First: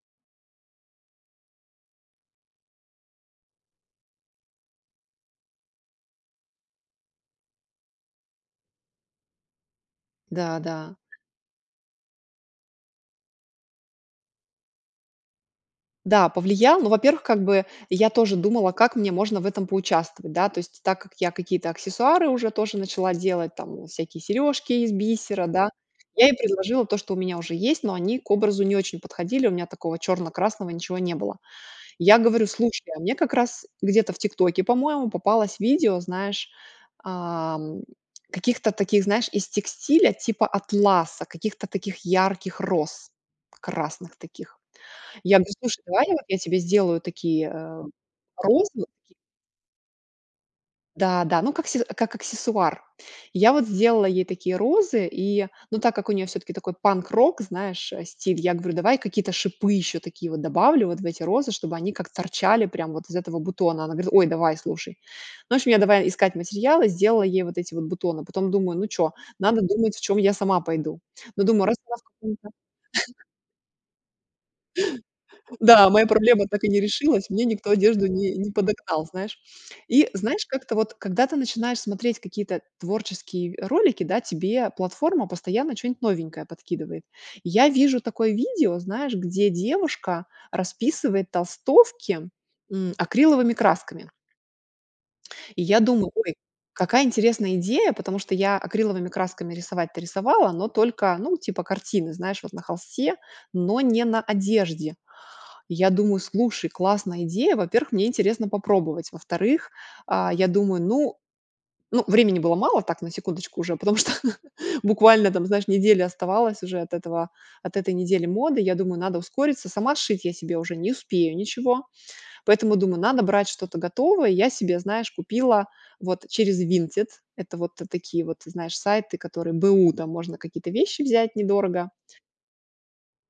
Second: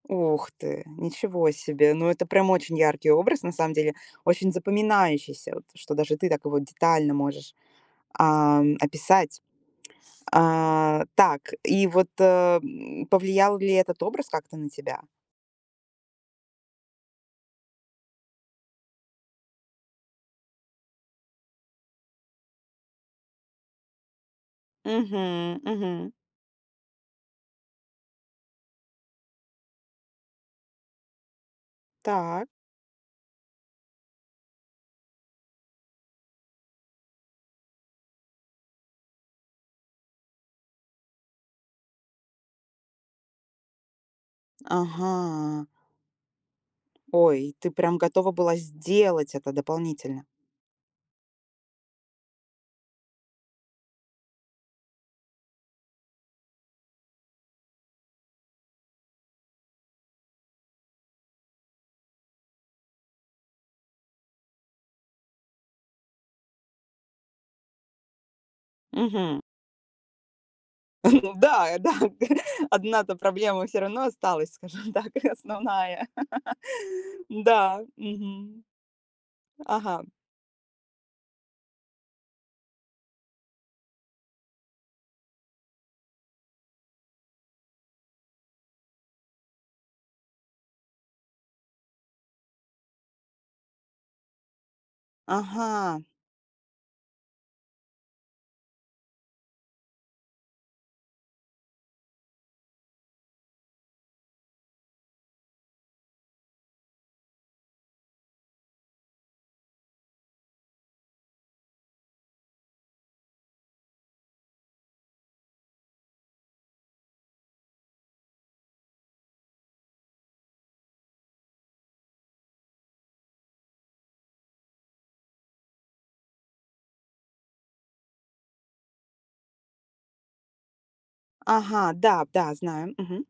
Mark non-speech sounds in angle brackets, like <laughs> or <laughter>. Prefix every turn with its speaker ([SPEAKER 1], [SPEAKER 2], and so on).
[SPEAKER 1] Ох ты, ничего себе! Ну, это прям очень яркий образ, на самом деле. Очень запоминающийся вот, что даже ты так его детально можешь, ам, описать.
[SPEAKER 2] Да, да.
[SPEAKER 1] А, так, и вот, э, м, повлиял ли этот образ как-то на тебя?
[SPEAKER 2] Да повлиял, но, во-первых, как бы я тоже думала, как мне можно в этом поучаствовать, да, то есть, так как я какие-то аксессуары уже тоже начала делать, там всякие сережки из бисера,
[SPEAKER 1] Мгм,
[SPEAKER 2] да.
[SPEAKER 1] мгм.
[SPEAKER 2] Я ей предложила то, что у меня уже есть, но они к образу не очень подходили. У меня такого черно-красного ничего не было. Я говорю,
[SPEAKER 1] Так.
[SPEAKER 2] слушай, а мне как раз где-то в "Тиктоке", по-моему, попалось видео, знаешь, ам, каких-то таких, знаешь, из текстиля типа атласа, каких-то таких ярких роз, красных таких. Я говорю:
[SPEAKER 1] Ага.
[SPEAKER 2] "Слушай, давай я я тебе сделаю такие,
[SPEAKER 1] Ой, ты
[SPEAKER 2] э,
[SPEAKER 1] прям готова была
[SPEAKER 2] розы".
[SPEAKER 1] сделать это дополнительно?
[SPEAKER 2] Да, да, ну, как се как аксессуар. Я вот сделала ей такие розы, и, но так как у неё всё-таки такой панк-рок, знаешь, а, стиль, я говорю: "Давай какие-то шипы ещё такие вот добавлю вот в эти розы, чтобы они как торчали прям вот из этого бутона". Она говорит: "Ой, давай, слушай". Ну, в общем, я давай искать материалы, сделала ей вот эти вот бутоны, потом думаю: "Ну чё,
[SPEAKER 1] Мгм.
[SPEAKER 2] надо думать, в чём я сама пойду".
[SPEAKER 1] <chuckles> Ну
[SPEAKER 2] Ну, думаю,
[SPEAKER 1] да, и да.
[SPEAKER 2] раскрас как у меня
[SPEAKER 1] <laughs> Одна-то
[SPEAKER 2] <chuckles>
[SPEAKER 1] проблема всё равно осталась, скажем так, и
[SPEAKER 2] Да,
[SPEAKER 1] основная.
[SPEAKER 2] моя проблема так и не
[SPEAKER 1] <laughs>
[SPEAKER 2] решилась, мне никто
[SPEAKER 1] М-да.
[SPEAKER 2] одежду не не
[SPEAKER 1] Мгм.
[SPEAKER 2] подогнал, знаешь.
[SPEAKER 1] Ага.
[SPEAKER 2] И, знаешь, как-то вот, когда ты начинаешь смотреть какие-то творческие ролики, да, тебе платформа постоянно чё-нибудь новенькое подкидывает. Я вижу такое видео, знаешь, где девушка расписывает толстовки, м, акриловыми красками. И я
[SPEAKER 1] Ага.
[SPEAKER 2] думаю: ой, какая интересная идея, потому что я акриловыми красками рисовать-то рисовала, но только, ну, типа картины, знаешь, вот на холсте, но не на одежде. И я думаю: слушай, классная идея. Во-первых, мне интересно попробовать. Во-вторых, а, я думаю, ну ну, времени было мало, так на секундочку уже, потому что буквально там, знаешь, неделя оставалось уже от этого от этой недели моды. Я думаю, надо ускориться. Сама сшить я себе уже не успею ничего, поэтому думаю, надо брать что-то готовое. Я себе, знаешь, купила вот через Vinted. Это вот такие, вот ты знаешь, сайты, которые б/у, да, можно какие-то вещи взять недорого.
[SPEAKER 1] Ага, да, да, знаю. Мгм.